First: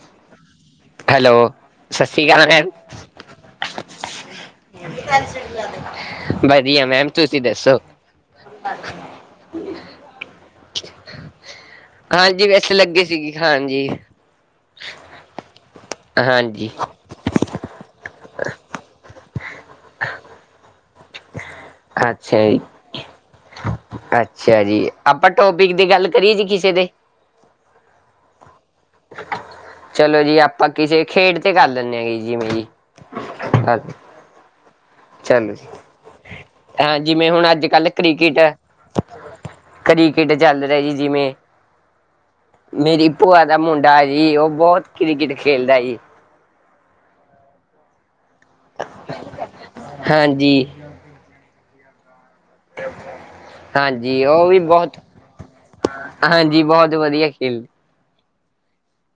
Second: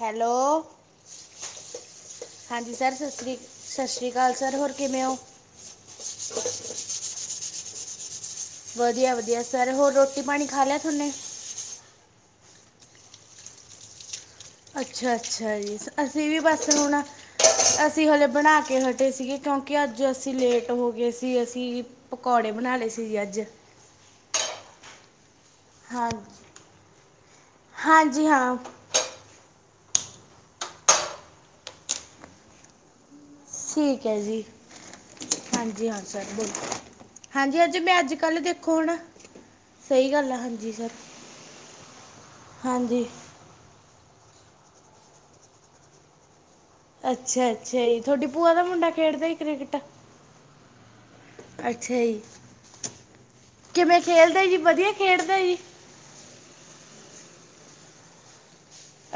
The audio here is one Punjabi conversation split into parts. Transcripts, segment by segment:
ਹੈਲੋ। ਹੈਲੋ, ਸਤਿ ਸ਼੍ਰੀ ਅਕਾਲ ਮੈਮ, ਹਾਂਜੀ ਸਰ ਸਸਰੀ- ਸ਼ਸਰੀਕਾਲ ਸਰ ਹੋਰ ਕਿਮੇ ਓ? ਵਧੀਆ ਮੈਮ ਤੁਸੀਂ ਦੱਸੋ? ਵਧੀਆ -ਵਧੀਆ ਸਰ ਹੋਰ ਰੋਟੀ- ਪਾਣੀ ਖਾ ਲਿਆ ਤੁਨੇ? ਹਾਂਜੀ ਬਸ ਲੱਗੇ ਸੀਗੇ ਖਾਣ ਜੀ। ਅੱਛਾ -ਅੱਛਾ ਜੀ, ਅਸੀਂ ਵੀ ਬਸ ਹਾਂਜੀ। ਹੁਣ ਅਸੀਂ ਹਲੇ ਬਣਾ ਕੇ ਹਟੇ ਸੀਗੇ ਕਿਉਂਕਿ ਅੱਜ ਅਸੀਂ ਲੇਟ ਹੋਗੇ ਸੀ ਅਸੀਂ ਅੱਛਿਆ ਪਕੌੜੇ ਬਣਾ ਲਏ ਜੀ- ਸੀ ਅੱਜ ਅੱਛਿਆ ਜੀ। ਆਪਾਂ ਟੋਪਿਕ ਦੇ ਗੱਲ ਹਾਂ ਕਰੀਏ ਜੀ ਕਿਸੇ ਦੇ। ਹਾਂਜੀ ਹਾਂ। ਚਲੋ ਜੀ, ਆਪਾਂ ਕਿਸੇ ਖੇਡ ਤੇ ਕਰ ਲੈਨੇ ਆ ਜਿਮੇ ਜੀ। ਠੀਕ ਐ ਜੀ। ਚਲੋ ਜੀ, ਹਾਂਜੀ ਹਾਂ ਸਰ ਬੋਲੋ ਏ ਜਿਮੇ ਹੁਣ ਹਾਂਜੀ ਅੱਜ -ਕੱਲ ਮੈਂ ਕ੍ਰਿਕਟ ਕੱਲ੍ਹ ਏ। ਦੇਖੋ ਹੁਣ ਸਹੀ ਗੱਲ ਕ੍ਰਿਕਟ ਆ ਚੱਲ ਹਾਂਜੀ ਰਿਆ ਸਰ ਜੀ ਜਿਮੇ, ਹਾਂਜੀ ਮੇਰੀ ਪੈ੍ ਦਾ ਮੁੰਡਾ ਐ ਜੀ ਓ ਬੋਤ ਕ੍ਰਿਕਟ ਖੇਲਦੈ ਜੀ। ਅੱਛਾ-ਅੱਛਾ, ਜੀ ਥੋਡੀ ਭੂਆ ਦਾ ਮੁੰਡਾ ਖੇਡਦੇ ਜੀ ਕ੍ਰਿਕਟ? ਹਾਂਜੀ। ਅੱਛਾ ਜੀ, ਕਿਮੇ ਹਾਂਜੀ ਖੇਲਦੈ ਉਹ ਜੀ, ਵੀ ਵਦੀਆ ਬਹੁਤ, ਖੇਡਦੈ ਜੀ? ਹਾਂਜੀ, ਬੋਤ ਵਦੀਆ ਖੇਲ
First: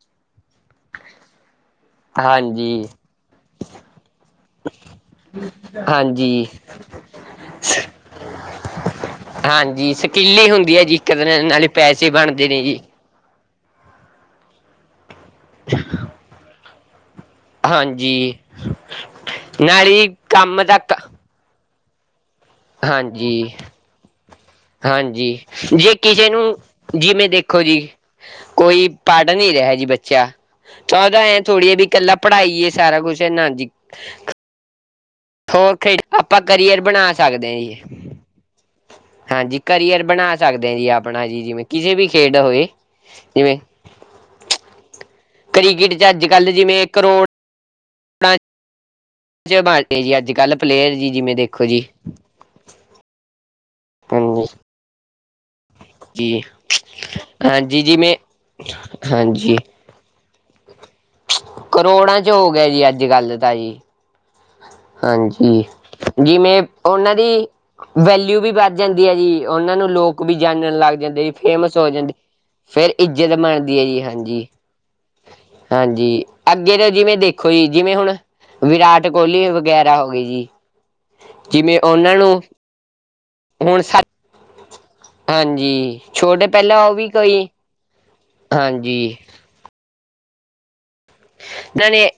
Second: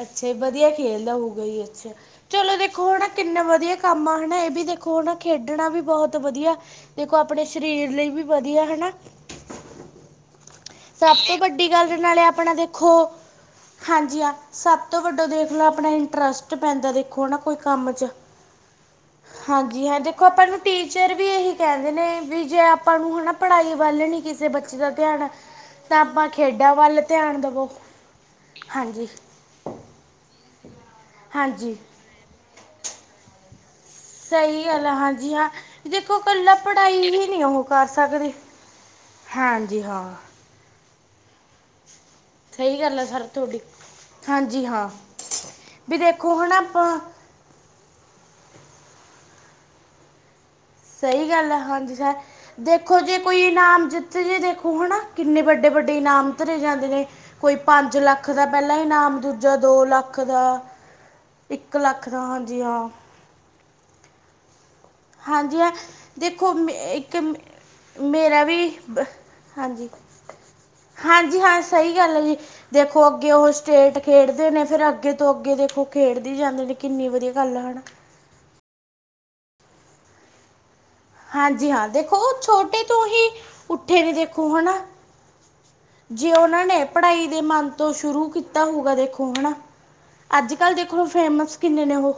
ਅੱਛਾ ਵਧੀਆ ਖੇਲਦਾ ਹੋਊਗਾ ਜੀ ਅੱਛਾ। ਚਲੋ ਦੇਖੋ ਹਾਂਜੀ, ਹੁਨ ਆ ਕਿੰਨਾ ਵਧੀਆ ਕੰਮ ਆ ਹੈਨਾ ਏਹ ਬੀ ਦੇਖੋ ਖੇਡਨਾ ਬੀ ਬੋਹਤ ਹਾਂਜੀ। ਵਧੀਆ ਦੇਖੋ ਆਪਨੇ ਸ਼ਰੀਰ ਲਈ ਵਧੀਆ ਹੈਨਾ। ਹਾਂਜੀ, ਸਕਿਲ ਈ ਹੁੰਦੀ ਆ ਜੀ ਇੱਕ ਤੋਂ ਤਰਾਂ ਨਾਲੇ ਵੱਡੀ ਗੱਲ ਪੈਸੇ ਨਾਲੇ ਬਨਦੇ ਆਪਣਾ ਨੇ ਜੀ। ਦੇਖੋ ਹਾਂਜੀ ਆ, ਸਬ ਤੋਂ ਵੱਡਾ ਦੇਖ ਲੋ ਆਪਨਾ ਇੰਟਰਸਟ ਪੈਂਦਾ ਦੇਖੋ ਨਾ। ਕੋਈ ਕੰਮ 'ਚ ਹਾਂਜੀ ਹਾਂਜੀ, ਨਾਲੇ ਦੇਖੋ ਆਪਾਂ ਨੂੰ ਕੰਮ ਦਾ ਟੀਚਰ ਵੀ ਏਹੀ ਕੈਂਦੇ ਨੇ, ਵੀ ਜੇ ਆਪਾਂ ਨੂੰ ਹਾਂਜੀ ਹਨਾ ਪੜਾਈ ਵੱਲ ਨੀ ਕਿਸੇ ਬੱਚੇ ਦਾ ਧੇਆਨ ਹਾਂਜੀ ਜੇ ਕਿਸੇ ਨੂੰ, ਜਿਮੇਂ ਦੇਖੋ ਦੇਵੋ ਜੀ ਕੋਈ ਹਾਂਜੀ ਪ ਨੀਂ ਰੇਐ ਜੀ ਬੱਚਾ ਤਾਂ ਓਦਾ ਐਂ ਥੋੜੀ ਐ ਹਾਂਜੀ ਬੀ ਕੱਲਾ ਪੜਾਈ ਏ ਸਾਰਾ ਕੁਛ, ਨਾਂ ਜੀ ਸਈ ਗੱਲ ਐ, ਹਾਂਜੀ ਹਾਂ, ਹੋਰ ਖੇਡ ਦੇਖੋ ਆਪਾਂ ਕੱਲਾ ਕਰੀਅਰ ਪੜਈ ਬਣਾ ਹੀ ਨੀਂ ਸਕਦੇ ਹਾਂ ਓਹ ਜੀ ਕਰ ਸਕਦੀ। ਹਾਂਜੀ, ਕਰੀਅਰ ਬਨਾ ਸਕਦੇ ਆ ਜੀ, ਆਪਨਾ ਜੀ ਜਿਵੇਂ ਕਿਸੇ ਵੀ ਖੇਡ ਹੋਏ ਸਈ ਗੱਲ ਐ ਸਰ ਜਿਵੇਂ ਥੋਡੀ ਹਾਂਜੀ, ਹਾਂ। ਕ੍ਰਿਕਟ ਬੀ ਚ ਦੇਖੋ ਹੈਨਾ ਆਪਾਂ [unintelligible] ਅੱਜ-ਕੱਲ ਪਲੇਅਰ ਜੀ, ਸਹੀ ਜਿਮੇਂ ਗੱਲ ਹੈ ਦੇਖੋ ਜੀ। ਹਾਂਜੀ ਸਰ ਦੇਖੋ, ਜੇ ਕੋਈ ਨਾਮ ਜਿੱਤ ਜੇ ਹਾਂਜੀ ਦੇਖੋ ਹਨਾ ਕਿੰਨੇ ਵੱਡੇ-ਵੱਡੇ ਇਨਾਮ ਜੀ ਧਰੇ ਜਾਂਦੇ ਨੇ, ਕੋਈ ਹਾਂਜੀ ਪੰਜ ਜਿਵੇਂ ਲੱਖ ਦਾ ਪੈਲਾਂ ਇਨਾਮ, ਦੂਜਾ ਹਾਂਜੀ ਦੋ ਲੱਖ ਦਾ ਇੱਕ ਲੱਖ ਦਾ ਕਰੋੜਾਂ 'ਚ ਹੋ ਹਾਂਜੀ ਗੇਆ ਹਾਂ ਜੀ, ਅੱਜ- ਕੱਲ ਤਾਂ ਜੀ। ਹਾਂਜੀ, ਹਾਂ ਦੇਖੋ ਜਿਮੇਂ ਓਨਾਂ ਇੱਕ ਦੀ ਵੈਲਿਊ ਵੀ ਵੱਧ ਜਾਂਦੀ ਐ ਜੀ, ਓਨਾਂ ਹਾਂਜੀ ਨੂੰ ਲੋਕ ਵੀ ਜਾਨਣ ਲੱਗ ਜਾਂਦੇ ਜੀ ਹਾਂਜੀ ਹਾਂ ਫੇਮਸ ਹੋ ਸਹੀ ਜਾਂਦੇ ਗੱਲ ਹੈ ਜੀ ਫਿਰ ਦੇਖੋ ਅੱਗੇ ਇੱਜਤ ਉਹ ਬਣਦੀ ਐ ਸਟੇਟ ਜੀ, ਹਾਂਜੀ, ਖੇਡਦੇ ਨੇ ਫਿਰ ਅੱਗੇ ਤੋਂ ਅੱਗੇ ਦੇਖੋ ਹਾਂਜੀ, ਖੇਡਦੀ ਜਾਂਦੇ ਨੇ ਅੱਗੇ ਤੋਂ ਕਿੰਨੀ ਜਿਵੇਂ ਵਧੀਆ ਦੇਖੋ ਗੱਲ ਜੀ, ਹੈ ਹਨਾ ਜਿਵੇਂ ਹੁਣ ਵਿਰਾਟ ਕੋਲੀ ਵਗੈਰਾ ਹੋ ਗਏ ਜੀ। ਹਾਂਜੀ ਜਿਵੇਂ ਹਾਂ, ਉਹਨਾਂ ਦੇਖੋ ਓ ਨੂੰ ਛੋਟੇ ਤੋਂ ਹੀ ਹੁਣ ਉੱਠੇ ਨੇ ਦੇਖੋ ਹਨਾ, ਹਾਂਜੀ ਜੇ ਛੋਟੇ ਓਨਾਂ ਨੇ ਪਹਿਲਾਂ ਉਹ ਵੀ ਪੜਾਈ ਦੇ ਕੋਈ ਤੋਂ ਸ਼ੁਰੂ ਕੀਤਾ ਹੋਊਗਾ ਹਾਂਜੀ ਦੇਖੋ ਹਨਾ, ਅੱਜ-ਕੱਲ ਦੇਖੋ ਫੇਮਸ ਕਿੰਨੇ ਨੇ ਓ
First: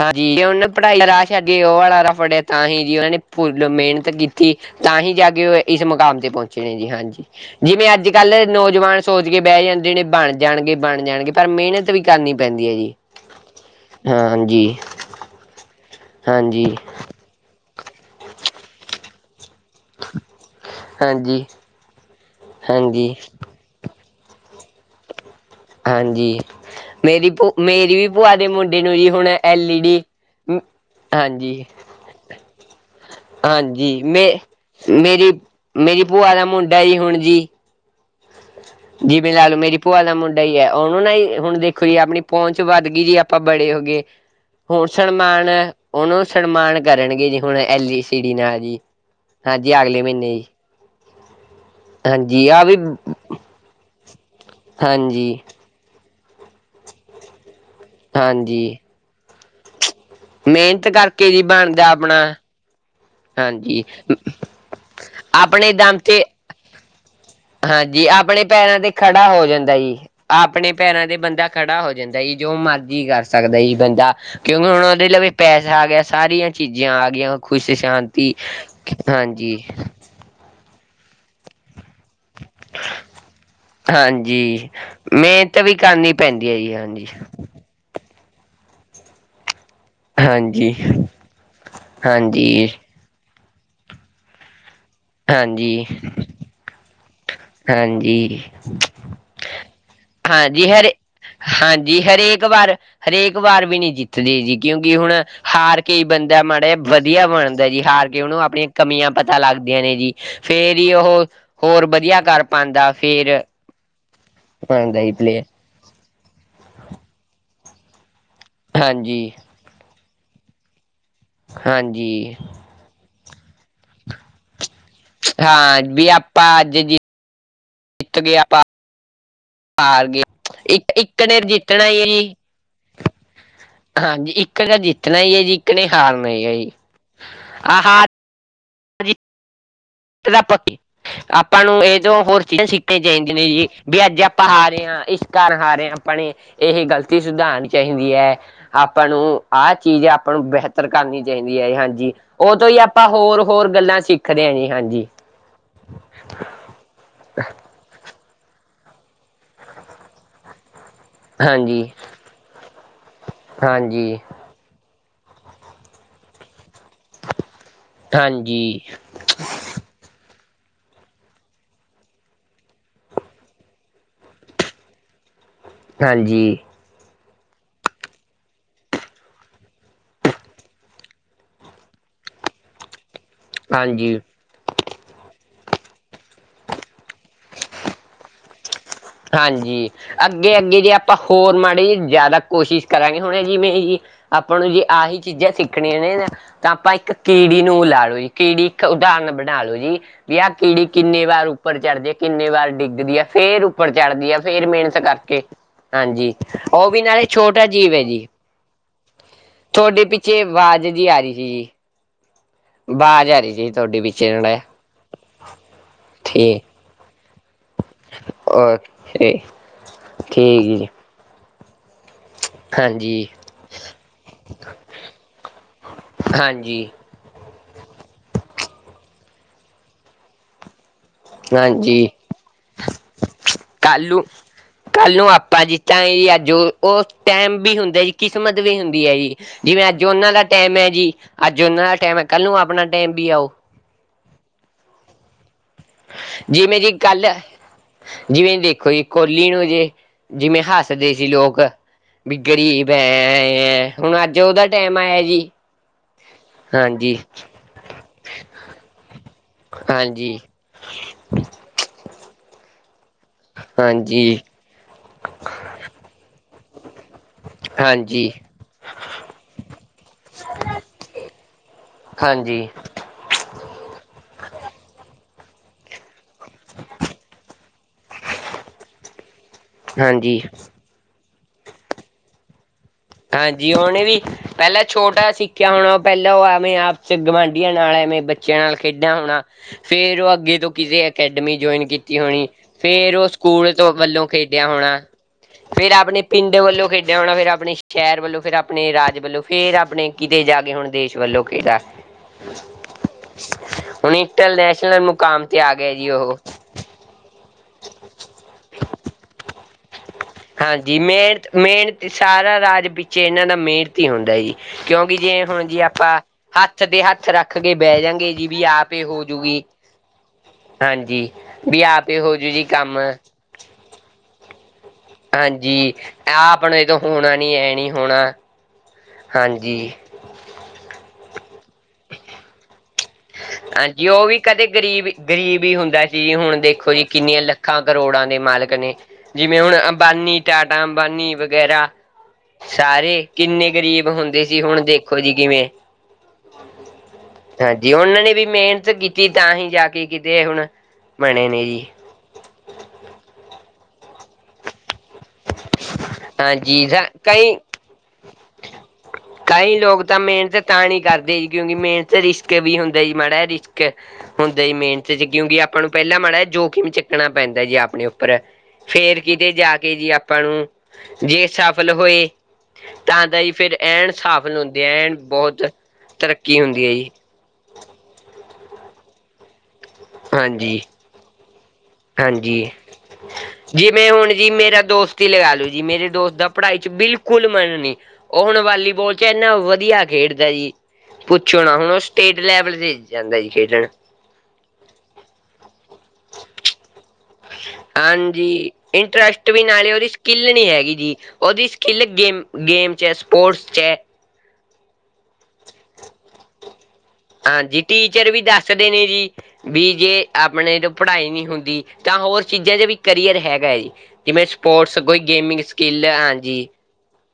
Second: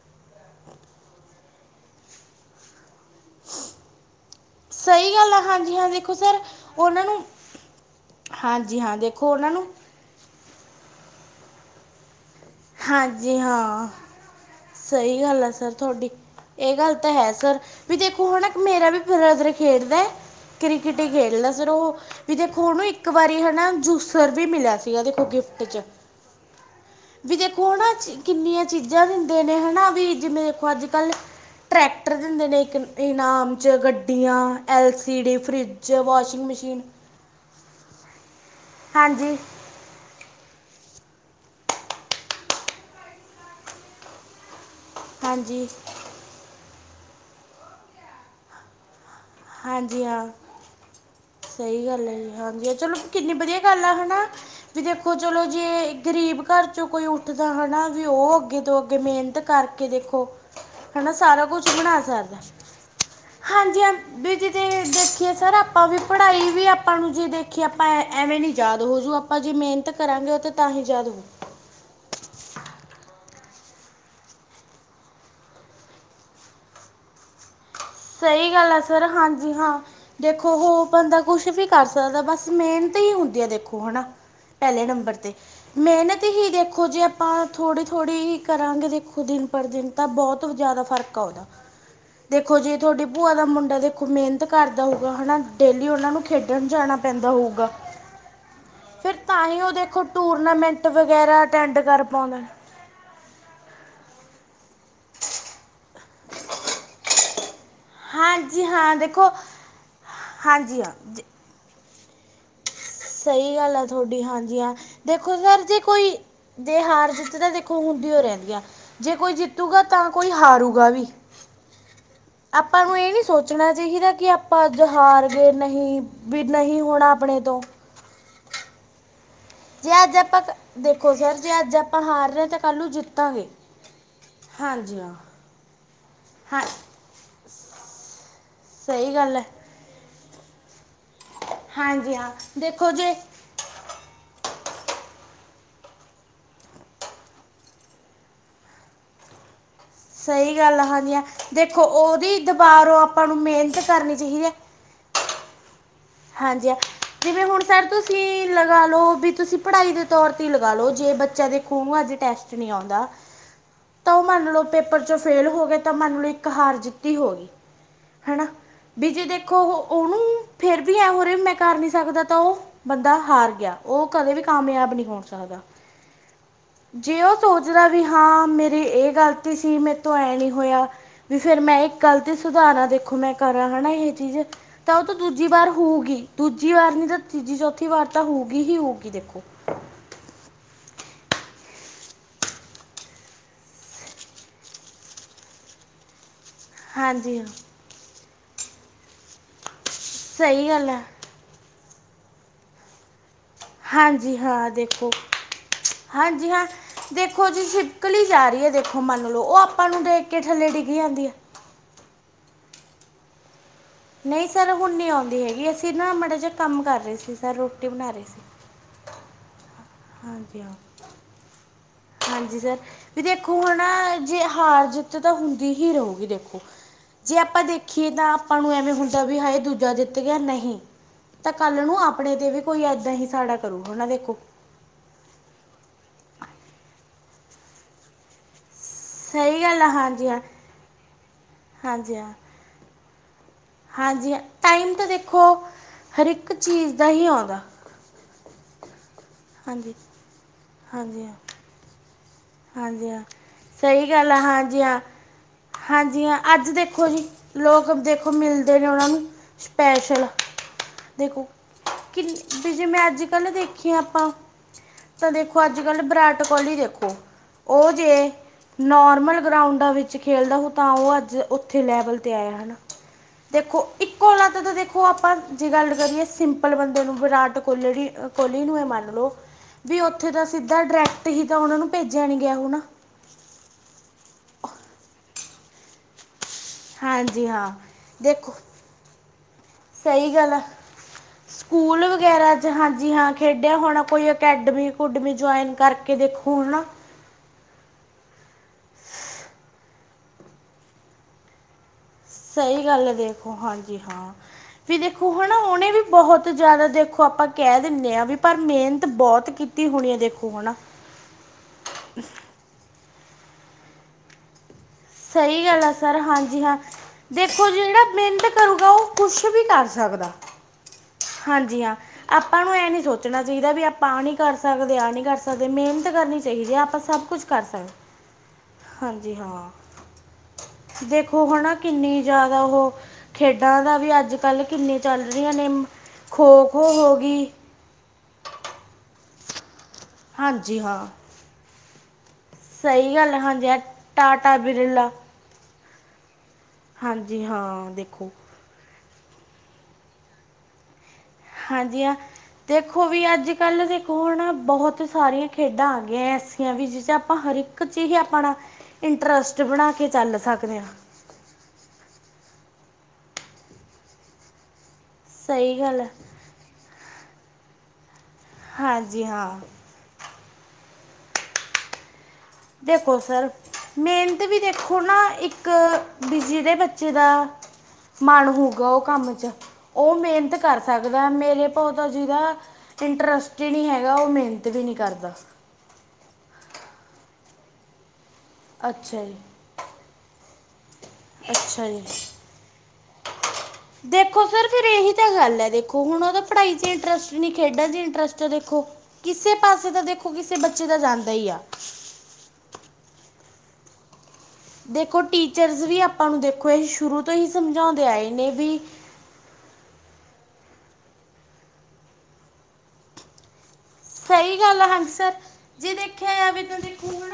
ਹਾਂਜੀ ਜੇ ਓਨੇ ਪੜਾਈ ਦਾ ਰਾਹ ਛੱਡ ਕੇ, ਓ ਵਾਲਾ ਰਾਹ ਫੜੇਆ ਤਾਂ ਹੀ ਜੀ ਓਨਾਂ ਨੇ ਫੁਲ ਮੇਹਨਤ ਕੀਤੀ ਤਾਂ ਹੀ ਸਹੀ ਜਾ ਗੱਲ ਆ ਕੇ ਓ ਹਾਂਜੀ ਇਸ ਹਾਂ ਦੇਖੋ ਮੁਕਾਮ ਤੇ ਸਰ ਪਹੁੰਚੇ ਨੇ ਜੀ ਉਹਨਾਂ ਨੂੰ ਹਾਂਜੀ। ਜਿਵੇਂ ਅੱਜ ਕੱਲ ਹਾਂਜੀ ਹਾਂ ਨੌਜਵਾਨ ਸੋਚ ਦੇਖੋ ਕੇ ਉਹਨਾਂ ਬੈਹ ਨੂੰ ਜਾਂਦੇ ਨੇ, ਬਣ ਜਾਣਗੇ, ਬਣ ਜਾਣਗੇ ਪਰ ਮੇਹਨਤ ਵੀ ਕਰਨੀ ਪੈਂਦੀ ਐ ਜੀ, ਹਾਂਜੀ। ਸਈ ਗੱਲ ਐ, ਸਰ ਥੁਆਡੀ ਹਾਂਜੀ ਏਹ ਗੱਲ ਤਾਂ ਹੈ ਸਰ, ਵੀ ਦੇਖੋ ਹਨਾ ਮੇਰਾ ਵੀ ਫਿਰ ਬਰਦਰ ਖੇਡਦਾ ਕ੍ਰਿਕਟ ਈ ਹਾਂਜੀ ਖੇਲਦਾ ਸਰ ਓ ਵੀ ਦੇਖੋ ਓਨੂੰ ਇੱਕ ਹਾਂਜੀ ਵਾਰੀ ਹਨਾ ਹਨਾ ਜੂਸਰ ਵੀ ਮਿਲੇਆ ਸੀਗਾ ਦੇਖੋ ਗਿਫ਼ਟ 'ਚ ਹਾਂਜੀ। ਮੇਰੀ ਵੀ ਭੂ ਦੇਖੋ ਹਨਾ ਮੇਰੀ ਵੀ ਚ- ਭੂਆ ਦੇ ਕਿੰਨੀਆਂ ਮੁੰਡੇ ਨੂੰ ਚੀਜ਼ਾਂ ਜੀ, ਹੁਣ ਦਿੰਦੇ ਨੇ ਐਲ ਈ ਹਨਾ ਡੀ ਵੀ ਜਿਵੇਂ ਦੇਖੋ ਅੱਜ ਕੱਲ ਹਾਂਜੀ ਟਰੈਕਟਰ ਦਿੰਦੇ ਨੇ, ਇੱਕ ਇਨਾਮ 'ਚ ਹਾਂਜੀ ਮੇ ਗੱਡੀਆਂ, ਐਲ -ਸੀ- ਮੇਰੀ ਡੀ, ਫਰਿੱਜ ਮੇਰੀ ਭੂਆ ਦਾ ਮੁੰਡੈ ਜੀ ਹੁਣ ਜੀ, ਜਿਵੇਂ ਹਾਂਜੀ ਲਾ ਲੋ ਮੇਰੀ ਭੂਆ ਦਾ ਮੁੰਡਾ ਈ ਐ ਓਨੂੰ ਨਾ ਜੀ ਹੁਨ ਦੇਖੋ ਜੀ, ਆਪਣੀ ਪੋੰਚ ਵੱਧ ਗਈ ਜੀ, ਆਪਾਂ ਬੜੇ ਹੋ ਗਏ। ਹੁਣ ਸਣਮਾਨ ਹਾਂਜੀ ਓਨੂੰ ਸਣਮਾਨ ਕਰਨਗੇ ਜੀ, ਹੁਣ ਐਲ-ਈ-ਸੀ-ਡੀ ਨਾਲ ਜੀ। ਹਾਂਜੀ, ਅਗਲੇ ਮੀਨੇ ਜੀ। ਸਈ ਗੱਲ ਐ, ਆਹ ਹਾਂਜੀ ਵੀ ਚਲੋ ਕਿੰਨੀ ਬਦੀਆ ਗੱਲ ਆ ਹਨਾ ਵੀ ਦੇਖੋ ਹਾਂਜੀ ਚਲੋ ਜੇ ਗ਼ਰੀਬ ਘਰ ਚ ਕੋਈ ਉਠਦਾ ਹਨਾ ਵੀ ਉਹ ਅੱਗੇ ਹਾਂਜੀ ਤੋਂ ਅੱਗੇ ਮਿਹਨਤ ਕਰਕੇ ਦੇਖੋ ਮਿਹਨਤ ਹਨਾ ਕਰਕੇ ਜੀ ਸਾਰਾ ਕੁਛ ਬਣਦਾ ਬਣਾ ਆਪਣਾ ਸਕਦੇ ਆ। ਹਾਂਜੀ। ਵੀ ਜੇ ਦੇਖੀਏ ਸਰ ਆਪਣੇ ਆਪਾਂ ਦਮ ਵੀ ਤੇ ਪੜ੍ਹਾਈ ਵੀ ਆਪਾਂ ਨੂੰ ਜੇ ਦੇਖੀਏ ਆਪਾਂ ਹਾਂਜੀ ਐਵੇਂ ਆਪਣੇ ਨੀ ਪੈਰਾਂ ਯਾਦ ਤੇ ਹੋਜੂ ਖੜਾ ਆਪਾਂ ਹੋ ਜੇ ਜਾਂਦਾ ਮਿਹਨਤ ਜੀ ਕਰਾਂਗੇ ਉਹ ਤੇ ਤਾਂ ਆਪਣੇ ਹੀ ਪੈਰਾਂ ਯਾਦ ਤੇ ਹੋਊ। ਬੰਦਾ ਖੜਾ ਹੋ ਜਾਂਦਾ ਜੀ ਜੋ ਮਰਜ਼ੀ ਕਰ ਸਕਦਾ ਜੀ ਬੰਦਾ। ਕਿਉਂਕਿ ਹੁਣ ਉਹਦੇ ਲਵੇ ਪੈਸਾ ਆ ਗਿਆ ਸਾਰੀਆਂ ਚੀਜ਼ਾਂ ਆ ਗਈਆਂ ਖੁਸ਼ ਸ਼ਾਂਤ ਸਹੀ ਗੱਲ ਹੈ ਸਰ ਹਾਂਜੀ ਹਾਂ। ਦੇਖੋ ਹੋ ਬੰਦਾ ਕੁਛ ਵੀ ਕਰ ਸਕਦਾ ਬਸ ਮਿਹਨਤ ਹੀ ਹੁੰਦੀ ਹੈ ਦੇਖੋ। ਉਹ ਹ ਨਾ ਹਾਂਜੀ ਪਹਿਲੇ ਨੰਬਰ ਤੇ ਮਿਹਨਤ ਵੀ ਕਰਨੀ ਮਿਹਨਤ ਹੀ ਪੈਂਦੀ ਹੈ ਦੇਖੋ ਜੇ ਜੀ ਆਪਾਂ ਥੋੜ੍ਹੀ ਥੋੜ੍ਹੀ ਕਰਾਂਗੇ। ਦੇਖੋ, ਦਿਨ ਪਰ ਦਿਨ। ਤਾਂ ਬਹੁਤ ਹਾਂਜੀ ਜ਼ਿਆਦਾ ਹਾਂਜੀ ਫ਼ਰਕ ਆ ਉਹਦਾ। ਦੇਖੋ ਹਾਂਜੀ ਜੇ ਤੁਹਾਡੀ ਭੂਆ ਦਾ ਮੁੰਡਾ ਦੇਖੋ ਮਿਹਨਤ ਕਰਦਾ ਹੋਊਗਾ ਹਨਾ ਹਾਂਜੀ ਡੇਲੀ ਉਹਨਾਂ ਨੂੰ ਖੇਡਣ ਜਾਣਾ ਪੈਂਦਾ ਹੋਊਗਾ ਹਾਂਜੀ ਫਿਰ ਤਾਂ ਹੀ ਉਹ ਦੇਖੋ ਹਾਂਜੀ ਟੂਰਨਾਮੈਂਟ ਹਰੇਕ ਵਗੈਰਾ ਅਟੈਂਡ ਹਾਂਜੀ ਕਰ ਪਾਉਂਦੇ ਹਰੇਕ ਨੇ। ਵਾਰ ਹਰੇਕ ਵਾਰ ਵੀ ਨੀ ਜਿੱਤਦੇ ਜੀ ਕਿਉਂਕਿ ਹੁਣ ਹਾਰ ਕੇ ਹੀ ਬੰਦਾ ਮਾੜਾ ਜਿਆ ਵਧੀਆ ਬਣ। ਬਣਦਾ ਜੀ। ਹਾਰ ਕੇ ਉਹਨੂੰ ਹਾਂਜੀ ਆਪਣੀਆਂ ਹਾਂ ਕਮੀਆਂ ਦੇਖੋ ਪਤਾ ਲੱਗਦੀਆਂ ਨੇ ਜੀ, ਫੇਰ ਹਾਂਜੀ ਹਾਂ ਹੀ ਜ- ਉਹੋ ਹੋਰ ਵਧੀਆ ਕਰ ਪਾਂਦਾ। ਸਹੀ ਗੱਲ ਆ ਤੁਹਾਡੀ ਹਾਂਜੀ ਹਾਂ। ਜੀ ਦੇਖੋ, ਪਲੇਅਰ ਸਰ ਜੇ ਕੋਈ ਜੇ ਹਾਰ ਜਿੱਤ ਤਾਂ ਦੇਖੋ ਹੁੰਦੀਉ ਰਹਿੰਦੀਆ, ਜੇ ਹਾਂਜੀ ਕੋਈ ਜਿੱਤੂਗਾ ਤਾਂ ਕੋਈ ਹਾਰੂਗਾ ਵੀ। ਹਾਂਜੀ ਆਪਾਂ ਨੂੰ ਇਹ ਨਹੀਂ ਸੋਚਣਾ ਚਾਹੀਦਾ ਕਿ ਆਪਾਂ ਅੱਜ ਹਾਰ ਗਏ ਨਹੀਂ ਵੀ ਨਹੀਂ ਹੁਣ ਆਪ ਆਪਣੇ ਤੋਂ ਤੇ ਅੱਗੇ ਆਪਾਂ ਜੇ ਹਾਰ ਅੱਜ ਗਏ ਆਪਾਂ, ਇੱਕ ਦੇਖੋ ਇੱਕ ਜੇ ਨੇ ਅੱਜ ਜਿੱਤਣਾ ਹੀ ਆਪਾਂ ਹੈ ਜੀ ਹਾਰ ਰਹੇ ਆ ਤੇ ਕੱਲ ਨੂੰ ਜਿੱਤਾਂਗੇ। ਹਾਂਜੀ, ਇੱਕ ਨੇ ਹਾਂਜੀ ਹਾਂ ਜਿੱਤਣਾ ਹੀ ਹੈ ਜੀ ਇੱਕ ਨੇ ਹਾਰਨਾ ਈ ਹੈ ਹਾਂ ਜੀ। ਆਹਾ ਸਹੀ ਗੱਲ ਹੈ ਚੱਲ ਆਪਾ ਕਿ ਆਪਾਂ ਨੂੰ ਇਹ ਜੋ ਹਾਂਜੀ ਹਾਂ ਹੋਰ ਚੀਜ਼ਾਂ ਦੇਖੋ ਸਿੱਖਣ ਜੇ ਚਾਹੀਦੀਆਂ ਨੇ ਜੀ ਵੀ ਅੱਜ ਆਪਾਂ ਹਾਰੇ ਆ, ਇਸ ਕਾਰਨ ਹਾਰੇ ਹਾਂ ਆਪਾ ਨੇ ਇਹ ਗ਼ਲਤੀ ਸੁਧਾਰਨੀ ਚਾਹੀਦੀ ਹੈ। ਆਪਾਂ ਨੂੰ ਆਹ ਚੀਜ਼ ਆਪਾਂ ਨੂੰ ਸਹੀ ਗੱਲ ਆ, ਬਿਹਤਰ ਹਾਂਜੀ ਹਾਂ ਕਰਨੀ ਚਾਹੀਦੀ ਹੈ। ਦੇਖੋ ਹਾਂਜੀ, ਉਹਦੀ ਉਹ ਤੋਂ ਹੀ ਦੁਬਾਰੋਂ ਆਪਾਂ ਨੂੰ ਹੋਰ ਹੋਰ ਮਿਹਨਤ ਗੱਲਾਂ ਕਰਨੀ ਚਾਹੀਦੀ ਸਿੱਖਦੇ ਹੈ ਹਾਂ ਜੀ। ਹਾਂਜੀ ਹਾਂਜੀ ਆ, ਜਿਵੇਂ ਹੁਣ ਸਰ ਤੁਸੀਂ ਲਗਾ ਲਓ ਵੀ ਤੁਸੀਂ ਪੜ੍ਹਾਈ ਦੇ ਤੌਰ ਤੇ ਲਗਾ ਲਓ ਜੇ ਬੱਚ ਬੱਚਾ ਅੱਜ ਦੇਖੋ, ਹਾਂਜੀ ਉਹਨੂੰ ਅੱਜ ਟੈਸਟ ਨੀਂ ਆਉਂਦਾ ਹਾਂਜੀ ਤਾਂ ਹਾਂਜੀ ਉਹ ਮੰਨ ਲਓ ਪੇਪਰ ਚੋਂ ਫੇਲ ਹੋ ਗਏ ਤਾਂ ਮੰਨ ਲਉ ਇੱਕ ਹਾਰ ਜਿੱਤੀ ਹੋ ਗਈ ਹਨਾ ਹਾਂਜੀ ਵੀ ਜੇ ਦੇਖ ਦੇਖੋ, ਉਹਨੂੰ ਫੇਰ ਵੀ ਐ ਹੋ ਰਿਹਾ ਮੈਂ ਕਰ ਨੀ ਸਕਦਾ ਤਾਂ ਉਹ ਬੰਦਾ ਹਾਰ ਗਿਆ, ਉਹ ਕਦੇ ਵੀ ਕਾਮਯਾਬ ਨਹੀਂ ਹੋ ਸਕਦਾ। ਹਾਂਜੀ ਜੇ ਉਹ ਸੋਚਦਾ ਵੀ ਹਾਂ ਮੇਰੀ ਇਹ ਗਲਤੀ ਸੀ ਮੈਤੋ ਐਂ ਨਹੀਂ ਹੋਇਆ ਵੀ ਫਿਰ ਮੈਂ ਇੱਕ ਗਲਤੀ ਸੁਧਾਰਾਂ। ਦੇਖੋ, ਮੈਂ ਕਰਾਂ ਹਨਾ ਇਹ ਹਾਂਜੀ ਚੀਜ਼ ਤਾਂ ਉਹਤੋ ਦੂਜੀ ਵਾਰ ਹੋਊਗੀ, ਦੂਜੀ ਵਾਰ ਨੀ ਤਾਂ ਤੀਜੀ ਚੌਥੀ ਵਾਰ ਤਾਂ ਹੋਊਗੀ ਹੀ ਹੋਊਗੀ। ਦੇਖੋ ਹਾਂਜੀ, ਅੱਗੇ ਅੱਗੇ ਜੇ ਆਪਾਂ ਹੋਰ ਮਾੜੀ ਜੀ ਜ਼ਿਆਦਾ ਕੋਸ਼ਿਸ਼ ਕਰਾਂਗੇ, ਹੁਣ ਜਿਵੇਂ ਜ ਆਪਾਂ ਨੂੰ ਜੇ ਆਹੀ ਚੀਜ਼ਾਂ ਸਿੱਖਣੀਆਂ ਨੇ ਨਾ ਤਾਂ ਆਪਾਂ ਇੱਕ ਹਾਂਜੀ ਹਾਂ ਕੀੜੀ ਨੂੰ ਲਾ ਲਓ ਜੀ, ਕੀੜੀ ਇੱਕ ਉਦਾਹਰਨ ਬਣਾ ਲੋ ਜੀ। ਵੀ ਆਹ ਸਹੀ ਕੀੜੀ ਗੱਲ ਹੈ ਕਿੰਨੇ ਵਾਰ ਉੱਪਰ ਚੜ੍ਹਦੀ ਹੈ ਕਿੰਨੇ ਵਾਰ ਡਿੱਗਦੀ ਹੈ ਫੇਰ ਫੇਰ ਉੱਪਰ ਚੜ੍ਹਦੀ ਹਾਂਜੀ ਆ, ਫੇਰ ਹਾਂ ਮੇਨਤ ਦੇਖੋ ਕਰਕੇ। ਹਾਂਜੀ, ਹਾਂ ਓ ਵੀ ਨਾਲੇ ਦੇਖੋ ਜੀ ਛੋਟਾ ਜੀਵ ਐ ਛਿਪਕਲੀ ਜੀ, ਜਾ ਰਹੀ ਹੈ ਦੇਖੋ ਮੰਨ ਲਓ ਉਹ ਆਪਾਂ ਨੂੰ ਥੋਡੇ ਪਿੱਛੇ ਦੇਖ ਕੇ ਪਿੱਛੇ ਥੱਲੇ ਵਾਜ ਡਿੱਗ ਜਾਂਦੀ ਆਜੇ ਹੈ ਗੀ। ਬਾਜ ਆ ਰੀ ਸੀ ਥੋਡੀ ਵੀ। ਨਈਂ ਸਰ ਹੁਣ ਨੀਂ ਆਉਂਦੀ ਹੈਗੀ, ਅਸੀਂ ਨਾ ਮਾੜਾ ਜੇਆ ਕੰਮ ਕਰ ਰੇ ਸੀ ਸਰ ਓ। ਉਕੇ। ਹਾਂਜੀ, ਹਾਂ। ਹਾਂਜੀ ਸਰ ਵੀ ਹਾਂਜੀ ਦੇਖੋ, ਹੈਂਨਾ ਜੇ ਹਾਰ ਜਿੱਤ ਤਾਂ ਹੁੰਦੀ ਹੀ ਰਹੂਗੀ ਦੇਖੋ। ਹਾਂਜੀ ਜੇ ਆਪਾਂ ਦੇਖੀਏ ਤਾਂ ਆਪਾਂ ਨੂੰ ਐਵੇਂ ਹੁੰਦਾ ਵੀ ਹਾਏ ਦੂਜਾ ਜਿੱਤ ਗਿਆ, ਨਹੀਂ ਤਾਂ ਕੱਲ ਨੂੰ ਹਾਂਜੀ ਆਪਣੇ ਤੇ ਵੀ ਕੋਈ ਏਦਾਂ ਹੀ ਸਾੜਾ ਕਰੂ ਹੈਨਾ ਕੱਲ ਨੂੰ ਦੇਖੋ। ਕੱਲ ਨੂੰ ਆਪਾਂ ਜਿੱਤਾਂਗੇ ਜੀ, ਅੱਜ ਓ ਊਸ ਟੈਮ ਵੀ ਹੁੰਦਾ, ਕਿਸਮਤ ਵੀ ਹੁੰਦੀ। ਹੁੰਦੀ ਹੈ ਜੀ, ਸਹੀ ਗੱਲ ਆ ਜਿਵੇਂ ਅੱਜ ਹਾਂਜੀ ਓਨਾਂ ਹਾਂ ਦਾ ਟੈਮ ਐਜੀ‌ ਅੱਜ ਓਨਾਂ ਦਾ ਹਾਂਜੀ ਟੈਮ ਐ, ਹਾਂ ਕੱਲ ਨੂੰ ਆਪਣਾ ਟਾਈਮ ਵੀ ਆਓ। ਹਾਂਜੀ ਹਾਂ, ਟਾਈਮ ਤਾਂ ਦੇਖੋ ਹਰਿੱਕ ਜਿਵੇਂ ਜੀ ਚੀਜ ਦਾ ਹੀ ਕੱਲ ਆਉਂਦਾ। ਜਿਵੇਂ ਦੇਖੋ ਜੀ ਕੋਹਲੀ ਨੂੰ ਜੇ, ਹਾਂਜੀ ਜਿਵੇਂ ਹੱਸਦੇ ਸੀ ਹਾਂਜੀ ਹਾਂ ਲੋਕ ਬਈ ਗਰੀਬ ਹਾਂਜੀ ਹਾਂ ਹੈ [unintelligible] ਸਹੀ ਹੁਣ ਗੱਲ ਅੱਜ ਆ ਓਦਾ ਹਾਂਜੀ ਟਾਇਮ ਹਾਂ ਆਇਆ ਜੀ। ਹਾਂਜੀ, ਹਾਂ। ਅੱਜ ਦੇਖੋ ਹਾਂਜੀ ਜੀ, ਲੋਕ ਦੇਖੋ ਮਿਲਦੇ ਨੇ ਓਨਾਂ ਨੂੰ ਸਪੈਸ਼ਲ। ਹਾਂਜੀ ਦੇਖੋ ਕਿ ਵੀ ਜੇ ਮੈਂ ਅੱਜ-ਕੱਲ ਦੇਖੇਆਂ ਹਾਂਜੀ ਤਾਂ ਦੇਖੋ ਅੱਜ-ਕੱਲ ਵਿਰਾਟ ਕੋਹਲੀ ਦੇਖੋ ਹਾਂਜੀ। ਨੋਰਮਲ ਗਰਾਊਂਡਾਂ ਵਿੱਚ ਖੇਲਦਾ ਹੋਊ ਤਾਂ ਓ ਅੱਜ ਉੱਥੇ ਲੈਵਲ 'ਤੇ ਆਇਆ, ਹਾਂਜੀ ਹਨਾ। ਦੇਖੋ, ਇੱਕੋ ਲਤ ਤਾਂ ਦੇਖੋ ਆਪਾਂ ਜੇ ਗੱਲ ਕਰੀਏ ਸਿੰ ਲ ਬੰਦੇ ਨੂੰ ਵਿਰਾਟ ਕੋਹਲੜੀ ਕੋਹਲੀ ਨੂੰ ਈ ਮੰਨ ਲਓ ਵੀ, ਉੱਥੇ ਹਾਂਜੀ ਤਾਂ ਅਸੀ ਤਾਂ ਡਾਇਰੈਕਟ ਹੀ ਤਾਂ ਓਨਾਂ ਨੂੰ ਭੇਜਿਆ ਨੀ ਗਿਆ ਹਣਾ ਹਾਂਜੀ, ਓਨੇ ਵੀ ਪੈਲਾਂ ਛੋਟਾ ਸਿੱਖਿਆ ਹੋਣਾ, ਪੈਲਾਂ ਓ ਆ ਅਪਨੇ ਆਪ ਹਾਂਜੀ ਗਵਾਂਢੀਆ ਹਾਂ ਨਾਲ ਐਵੇਂ ਦੇਖੋ ਬੱਚਿਆਂ ਨਾਲ ਖੇਡੇਆਂ ਹੋਣਾ, ਫੇਰ ਓ ਸਹੀ ਗੱਲ ਅੱਗੇ ਆ। ਤੋ ਕਿਸੇ ਅਕੈਡਮੀ ਜੁਆਇਨ ਸਕੂਲ ਕੀਤੀ ਹੋਣੀ ਵਗੈਰਾ 'ਚ ਹਾਂਜੀ ਫੇਰ, ਓ ਹਾਂ ਸਕੂਲ ਖੇਡਿਆ ਤੋਂ ਹੋਣਾ ਵੱਲੋਂ ਕੋਈ ਖੇਡਿਆ ਅਕੈਡਮੀ ਹੋਣਾ- ਕੁਡਮੀ ਜੁਆਇਨ ਫੇਰ ਕਰਕੇ ਆਪਣੇ ਪਿੰਡ ਦੇਖੋ ਹਨਾ ਵੱਲੋਂ ਖੇਡਿਆ ਹੋਣਾ, ਫਿਰ ਆਪਣੇ ਸ਼ੈਰ ਵੱਲੋਂ ਫੇਰ ਆਪਣੇ ਰਾਜ ਵੱਲੋ, ਫੇਰ ਆਪਣੇ ਕਿੱਤੇ ਜਾ ਕੇ ਹੁਣ ਦੇਸ਼ ਵੱਲੋਂ ਖੇਡਿਆ। ਸਈ ਗੱਲ ਆਐ ਦੇਖੋ, ਹਾਂਜੀ। ਹੁਣ ਹਾਂ ਇੰਟਰਲਨੈਸ਼ਨਲ। ਵੀ ਦੇਖੋ ਹਨਾ, ਓਹਨੇ ਵੀ ਬੋਤ ਜਾਦਾ ਦੇਖੋ ਆਪਾਂ ਕੈ ਦਿੰਨੇ ਆਂ ਵੀ ਪਰ ਮੇਨਤ ਬਹੋਤ ਕੀਤੀ। ਤੀ ਹੋਣੀ ਦੇਖੋ, ਹਨਾ। ਜੀ ਮੇਨਤ ਮੇਨਤ ਸਾਰਾ ਰਾਜ ਪਿੱਛੇ, ਏਨਾਂ ਦਾ ਮੇਨਤ। ਹੁੰਦਾ ਜੀ, ਕਿਉਂਕਿ ਜੇ ਹੁਣ ਸਹੀ ਜੀ ਗੱਲ ਆ ਸਰ ਆਪਾਂ ਹਾਂਜੀ ਹਾਂ ਹੱਥ ਤੇ ਹੱਥ ਰੱਖ ਦੇਖੋ ਕੇ ਬੈ ਜਿਹੜਾ ਜਾਂਗੇ ਮਿਹਨਤ ਜੀ। ਵੀ ਕਰੂਗਾ ਆਪ ਹੀ ਉਹ ਕੁਝ ਹੋਜੂਗੀ ਵੀ ਕਰ ਸਕਦਾ ਹਾਂਜੀ, ਵੀ ਆਪ ਹੀ ਹੋਜੂ ਜੀ ਕੰਮ ਜਿਦਾ ਵੀ ਆਪਾਂ ਆ ਨੀ ਕਰ ਸਕਦੇ, ਆ ਨੀ ਸਕਦੇ ਹਾਂਜੀ ਮੇਨਤ ਕਰਨੀ ਆਹ ਚਾਈਦੀ, ਜੇ ਆਪਣੇ ਤੋਂ ਆਪਾਂ ਸਭ ਹੋਣਾ ਕੁੱਝ ਨੀ ਕਰ ਐ ਸਕਦੇ, ਨੀ ਹੋਣਾ ਹਾਂਜੀ ਹਾਂ। ਦੇਖੋ ਹਨਾ, ਕਿੰਨੀ ਜਾਦਾ ਓਹੋ ਹਾਂਜੀ, ਓ ਵੀ ਕਦੇ ਗਰੀਬ ਚੱਲ ਰਹੀਆਂ ਗਰੀਬ ਨੇ ਈ ਹੁੰਦਾ ਸੀ ਜੀ ਹੁਣ ਖੋ ਖੋ ਦੇਖੋ, ਜੀ ਹੋ ਕਿੰਨੀਆਂ ਗਈ ਲੱਕ ਖਾਂ ਕਰੋੜਾਂ ਦੇ ਮਾਲਕ ਨੇ ਜਿਵੇਂ, ਹੁਣ ਅੰਬਾਨੀ, ਹਾਂਜੀ ਟਾਟਾ ਹਾਂ ਅੰਬਾਨੀ ਵਗੈਰਾ ਸਾਰੇ ਸਹੀ ਗੱਲ ਹੈ, ਹਾਂਜੀ ਕਿੰਨੇ ਆ ਗਰੀਬ ਹੁੰਦੇ ਟਾਟਾ ਸੀ ਹੁਣ ਬਿਰਲਾ ਦੇਖੋ ਜੀ, ਕਿਵੇਂ ਹਾਂਜੀ ਹਾਂ। ਜੇ ਓਨਾਂ ਦੇਖੋ ਨੇ ਵੀ ਮੇਨਤ ਕੀਤੀ ਤਾਂ ਹੀ ਜਾ ਕੇ ਕਿਤੇ ਹੁਣ ਬਣੇ ਨੇ ਜੀ ਹਾਂਜੀ ਹਾਂ ਦੇਖੋ, ਵੀ ਅੱਜ-ਕੱਲ ਦੇਖੋ ਹੁਣ ਬਹੋਤ ਸਾਰੀਆਂ ਖੇਡਾਂ ਆਗੀਆਂ, ਐਸੀਆਂ ਵੀ ਹਾਂਜੀ ਜਿਸ ਆਪਾਂ ਹਰ ਕਈ ਇੱਕ'ਚ ਹੀ ਆਪਣਾ ਇੰਟਰਸਟ ਬਣਾਕੇ ਚੱਲ ਸਕਦੇ ਆਂ। ਮੇਹਨਤ ਰਿਸਕ ਵੀ ਹੁੰਦਾ ਜੀ, ਮਾੜਾ ਰਿਸਕ, ਹੁੰਦਾ ਜੀ ਮਿਹਨ ਕਿਉਂਕਿ ਸਹੀ ਆਪਾਂ ਨੂੰ ਗੱਲ ਹੈ, ਪਹਿਲਾਂ ਮਾੜਾ ਜੋਖੀਮ ਚੁੱਕਣਾ ਪੈਂਦਾ ਜੀ ਆਪਣੇ ਉੱਪਰ ਐ, ਫੇਰ ਹਾਂਜੀ ਕਿਤੇ ਹਾਂ ਜਾ ਕੇ ਜੀ ਆਪਾਂ ਨੂੰ, ਜੇ ਸਫਲ ਹੋਏ ਦੇਖੋ ਤਾਂ ਤਾਂ ਸਰ, ਜੀ ਫਿਰ ਐਨ ਮਿਹਨਤ ਸਫਲ ਵੀ ਹੁੰਦੇ ਦੇਖੋ ਐਨ ਨਾ ਬਹੁਤ ਇੱਕ, ਬੀ ਤਰੱਕੀ ਜੀਦੇ ਹੁੰਦੀ ਹੈ ਜੀ ਬੱਚੇ ਦਾ ਮਨ ਹੋਊਗਾ ਉਹ ਕੰਮ'ਚ, ਉਹ ਮਿਹਨਤ ਹਾਂਜੀ ਕਰ ਸਕਦਾ, ਮੇਰੇ ਭਾਉ ਤਾਂ ਜਿਹਦਾ ਹਾਂਜੀ, ਇੰਟਰਸਟ ਹੀ ਨਹੀਂ ਜਿਵੇਂ ਹੈਗਾ ਉਹ ਹੁਣ ਜੀ ਮਿਹਨਤ ਮੇਰਾ ਵੀ ਨਹੀਂ ਦੋਸਤ ਹੀ ਕਰਦਾ ਲਗਾਲੋ ਜੀ, ਮੇਰੇ ਦੋਸਤ ਦਾ ਪੜ੍ਹਾਈ'ਚ ਬਿਲਕੁਲ ਮੰਨ ਨੀ, ਉਹ ਹੁਣ ਵਾਲੀਬੋਲ'ਚ ਅੱਛਾ ਜੀ ਇੰਨਾ ਵਧੀਆ ਖੇਡਦਾ ਜੀ। ਪੁੱਛੋ ਨਾ ਅੱਛਾ ਹੁਣ ਉਹ ਜੀ ਸਟੇਟ ਲੈਵਲ ਤੇ ਜਾਂਦਾ ਜੀ ਖੇਡਣ। ਦੇਖੋ ਸਰ ਫਿਰ ਇਹੀ ਤਾ ਗੱਲ ਐ ਦੇਖੋ, ਹੁਣ ਉਹਦਾ ਪੜ੍ਹਾਈ'ਚ ਇੰਟਰਸ ਖੇਡਾਂ ਦੀ ਇੰਟਰਸਟ ਹਾਂਜੀ ਦੇਖੋ, ਇੰਟਰਸਟ ਕਿਸੇ ਵੀ ਪਾਸੇ ਨਾਲੇ ਦਾ ਉਹਦੀ ਦੇਖੋ ਸਕਿੱਲ ਕਿਸੇ ਨੀ ਬੱਚੇ ਹੈਗੀ ਦਾ ਜੀ ਜਾਂਦਾ ਈ ਆ। ਉਹਦੀ ਸਕਿੱਲ ਗੇਮ, ਗੇਮ 'ਚ ਐ ਸਪੋਰਟਸ 'ਚ ਐ। ਦੇਖੋ ਟੀਚਰਸ ਵੀ ਆਪਾਂ ਨੂੰ ਦੇਖੋ ਇਹ ਸ਼ੁਰੂ ਤੋਂ ਹੀ ਹਾਂਜੀ, ਸਮਝਾਉਂਦੇ ਆਏ ਟੀਚਰ ਵੀ ਨੇ ਦੱਸਦੇ ਨੇ ਜੀ। ਵੀ ਜੇ ਆਪਣੇ ਤੋਂ ਪੜ੍ਹਾਈ ਨਹੀਂ ਹੁੰਦੀ, ਤਾਂ ਹੋਰ ਚੀਜ਼ਾਂ 'ਚ ਵੀ ਕਰੀਅਰ ਹੈਗਾ ਹੈਜੀ। ਜਿਵੇਂ ਸਹੀ ਗੱਲ ਹੈ ਸ੍ਪੋਰਟਸ ਹਾਂਜੀ ਕੋਈ ਸਰ ਗੇਮਿੰਗ ਜੇ ਸਕਿੱਲ, ਦੇਖਿਆ ਜਾਵੇ ਹਾਂਜੀ। ਤਾਂ ਦੇਖੋ ਹੁਣ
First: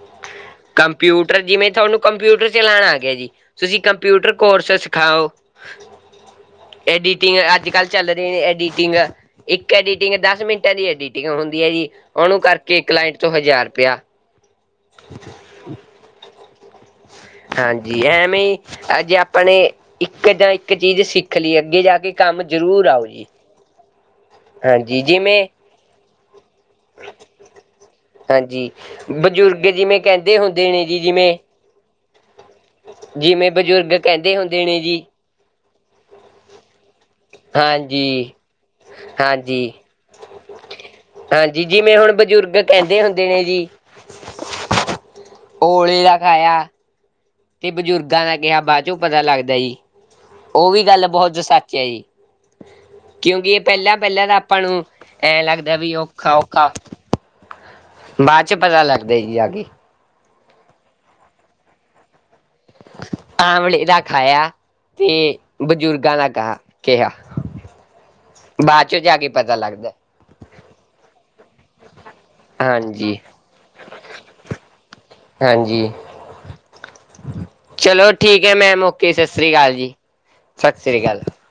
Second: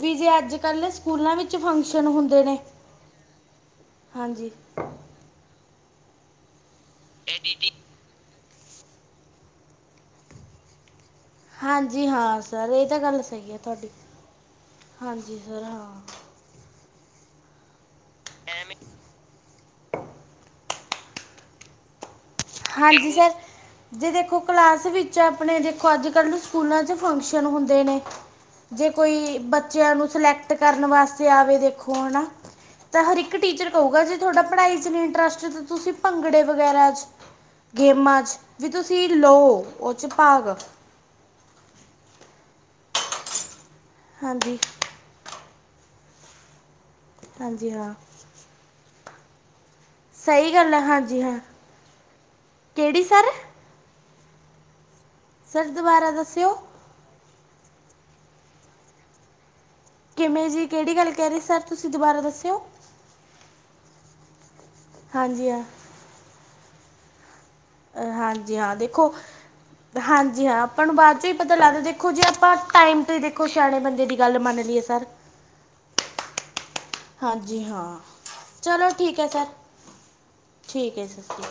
ਵੀ ਜੇ ਅੱਜ ਕੱਲ੍ਹ ਸਕੂਲਾਂ ਕੰਪਿਊਟਰ, ਵਿੱਚ ਜਿਵੇਂ ਥੋਨੂੰ ਫੰਕਸ਼ਨ ਹੁੰਦੇ ਕੰਪਿਊਟਰ ਨੇ ਚਲਾਣਾ ਆਗਿਆ ਜੀ, ਤੁਸੀਂ ਕੰਪ ਕੰਪਿਉਟਰ ਹਾਂਜੀ ਕੋਰਸ ਸਿਖਾਓ, ਐਡੀਟਿੰਗ ਅੱਜ-ਕੱਲ ਚੱਲ ਰਹੇ ਨੇ ਏਡੀਟਿੰਗ, ਇੱਕ ਏਡੀਟਿੰਗ ਦਸ ਮਿੰਟਾਂ ਦੀ ਐਡੀਟਿੰ ਠੀਕ ਹੁੰਦੀ ਆ ਜੀ, ਹਾਂਜੀ ਉਹਨੂੰ ਹਾਂ ਸਰ ਕਰਕੇ ਇਹ ਤਾਂ ਕਲਾਇੰਟ ਗੱਲ ਤੋਂ ਸਹੀ ਹੈ ਹਜ਼ਾਰ ਤੁਹਾਡੀ ਰੁਪਇਆ। ਹਾਂਜੀ, ਸਰ ਹਾਂ। ਹਾਂਜੀ, ਐਵੇਂ ਈ ਅੱਜੇ ਆਪਣੇ, ਇੱਕ ਜਾਂ ਇ ਇੱਕ ਚੀਜ਼ ਸਿੱਖ ਲਈ ਆ, ਅੱਗੇ ਜਾਕੇ ਕੰਮ ਜ਼ਰੂਰ ਆਉ ਹਾਂਜੀ ਜੀ। ਸਰ ਜੇ ਦੇਖੋ ਕਲਾਸ ਹਾਂਜੀ ਵਿੱਚ ਜਿਵੇਂ ਆਪਣੇ ਦੇਖੋ ਅੱਜ-ਕੱਲ ਸਕੂਲਾਂ 'ਚ ਫੰਕਸ਼ਨ ਹੁੰਦੇ ਨੇ। ਹਾਂਜੀ ਜੇ ਕੋਈ, ਬਜ਼ੁਰਗ ਬੱਚਿਆਂ ਜਿਵੇਂ ਨੂੰ ਕਹਿੰਦੇ ਸਿਲੈਕਟ ਹੁੰਦੇ ਕਰਨ ਨੇ ਜੀ ਵਾਸਤੇ ਜਿਵੇਂ ਆਵੇ ਦੇਖੋ, ਹਨਾ। ਤਾਂ ਹਰ ਇੱਕ ਜਿਵੇਂ ਟੀਚਰ ਬਜ਼ੁਰਗ ਕਹੂਗਾ, ਜੇ ਕਹਿੰਦੇ ਤੁਹਾਡਾ ਹੁੰਦੇ ਨੇ ਪੜ੍ਹਾਈ'ਚ ਨੀ ਜੀ ਇੰਨਟਰਸਟ ਤੁਸੀਂ, ਭੰਗੜੇ ਵਗੈਰਾ'ਚ ਗੇਮਾਂ ਹਾਂਜੀ 'ਚ ਵੀ ਤੁਸੀਂ ਲੋ, ਹਾਂਜੀ ਉਹ'ਚ ਭਾਗ। ਹਾਂਜੀ, ਜਿਵੇਂ ਹੁਣ ਬਜ਼ੁਰਗ ਕਹਿੰਦੇ ਹੁੰਦੇ ਨੇ ਜੀ। ਹਾਂਜੀ। ਔਲੇ ਦਾ ਖਾਇਆ, ਹਾਂਜੀ ਤੇ ਹਾਂ ਬਜ਼ੁਰਗਾਂ ਦਾ ਕਿਹਾ ਬਾਅਦ'ਚੋਂ ਪਤਾ ਲੱਗਦਾ ਜੀ। ਸਹੀ ਉਹ ਹੈ ਵੀ ਗੱਲ ਹਾਂਜੀ ਬਹੁਤ ਹਾਂ ਸੱਚ ਹੈ ਜੀ, ਕਿਹੜੀ ਸਰ ਕਿਉਂਕਿ ਪਹਿਲਾਂ-ਪਹਿਲਾਂ ਤਾਂ ਆਪਾਂ ਨੂੰ, ਐ ਸਰ ਲੱਗਦਾ ਵੀ ਦੁਬਾਰਾ ਦੱਸਿਓ ਔਖਾ-ਔਖਾ ਬਾਅਦ'ਚ ਪਤਾ ਲੱਗਦਾ ਜੀ ਆਕੇ। ਕਿਵੇਂ ਜੀ ਕਿਹੜੀ ਗੱਲ ਕਹਿ ਰਹੇ ਸਰ, ਤੁਸੀਂ ਦੁਬਾਰਾ ਦੱਸਿਓ? ਆਮਲੇ ਦਾ ਖਾਇਆ ਤੇ ਹਾਂਜੀ ਹਾਂ ਬਜ਼ੁਰਗਾਂ ਦਾ ਗਾ ਕਿਹਾ। ਹਾਂਜੀ-ਹਾਂ, ਬਾਅਦ ਚੋਂ ਦੇਖੋ, ਜਾ ਕੇ ਪਤਾ ਲੱਗਦਾ। ਹਾਂਜੀ-ਹਾਂ। ਆਪਾਂ ਨੂੰ ਬਾਅਦ'ਚੋ ਹ ਪਤਾ ਲੱਗਦਾ, ਦੇਖੋ ਜੇ ਆਪਾਂ ਟਾਈਮ ਤੋਂ ਹਾਂਜੀ ਈ ਦੇਖੋ ਸਿਆਣੇ ਬੰਦੇ ਦੀ ਗੱਲ ਮੰਨ ਲਈਏ ਸਰ। ਹਾਂਜੀ। ਹਾਂਜੀ ਹਾਂ ਚਲੋ ਠੀਕ ਹੈ ਮੈਮ ਚਲੋ ਓਕੇ, ਠੀਕ ਹੈ ਸਰ ਸਸ੍ਰੀ ਅਕਾਲ ਜੀ, ਠੀਕ ਸਸ੍ਰੀ ਹੈ ਅਕਾਲ। ਸਤਿ ਸ਼੍ਰੀ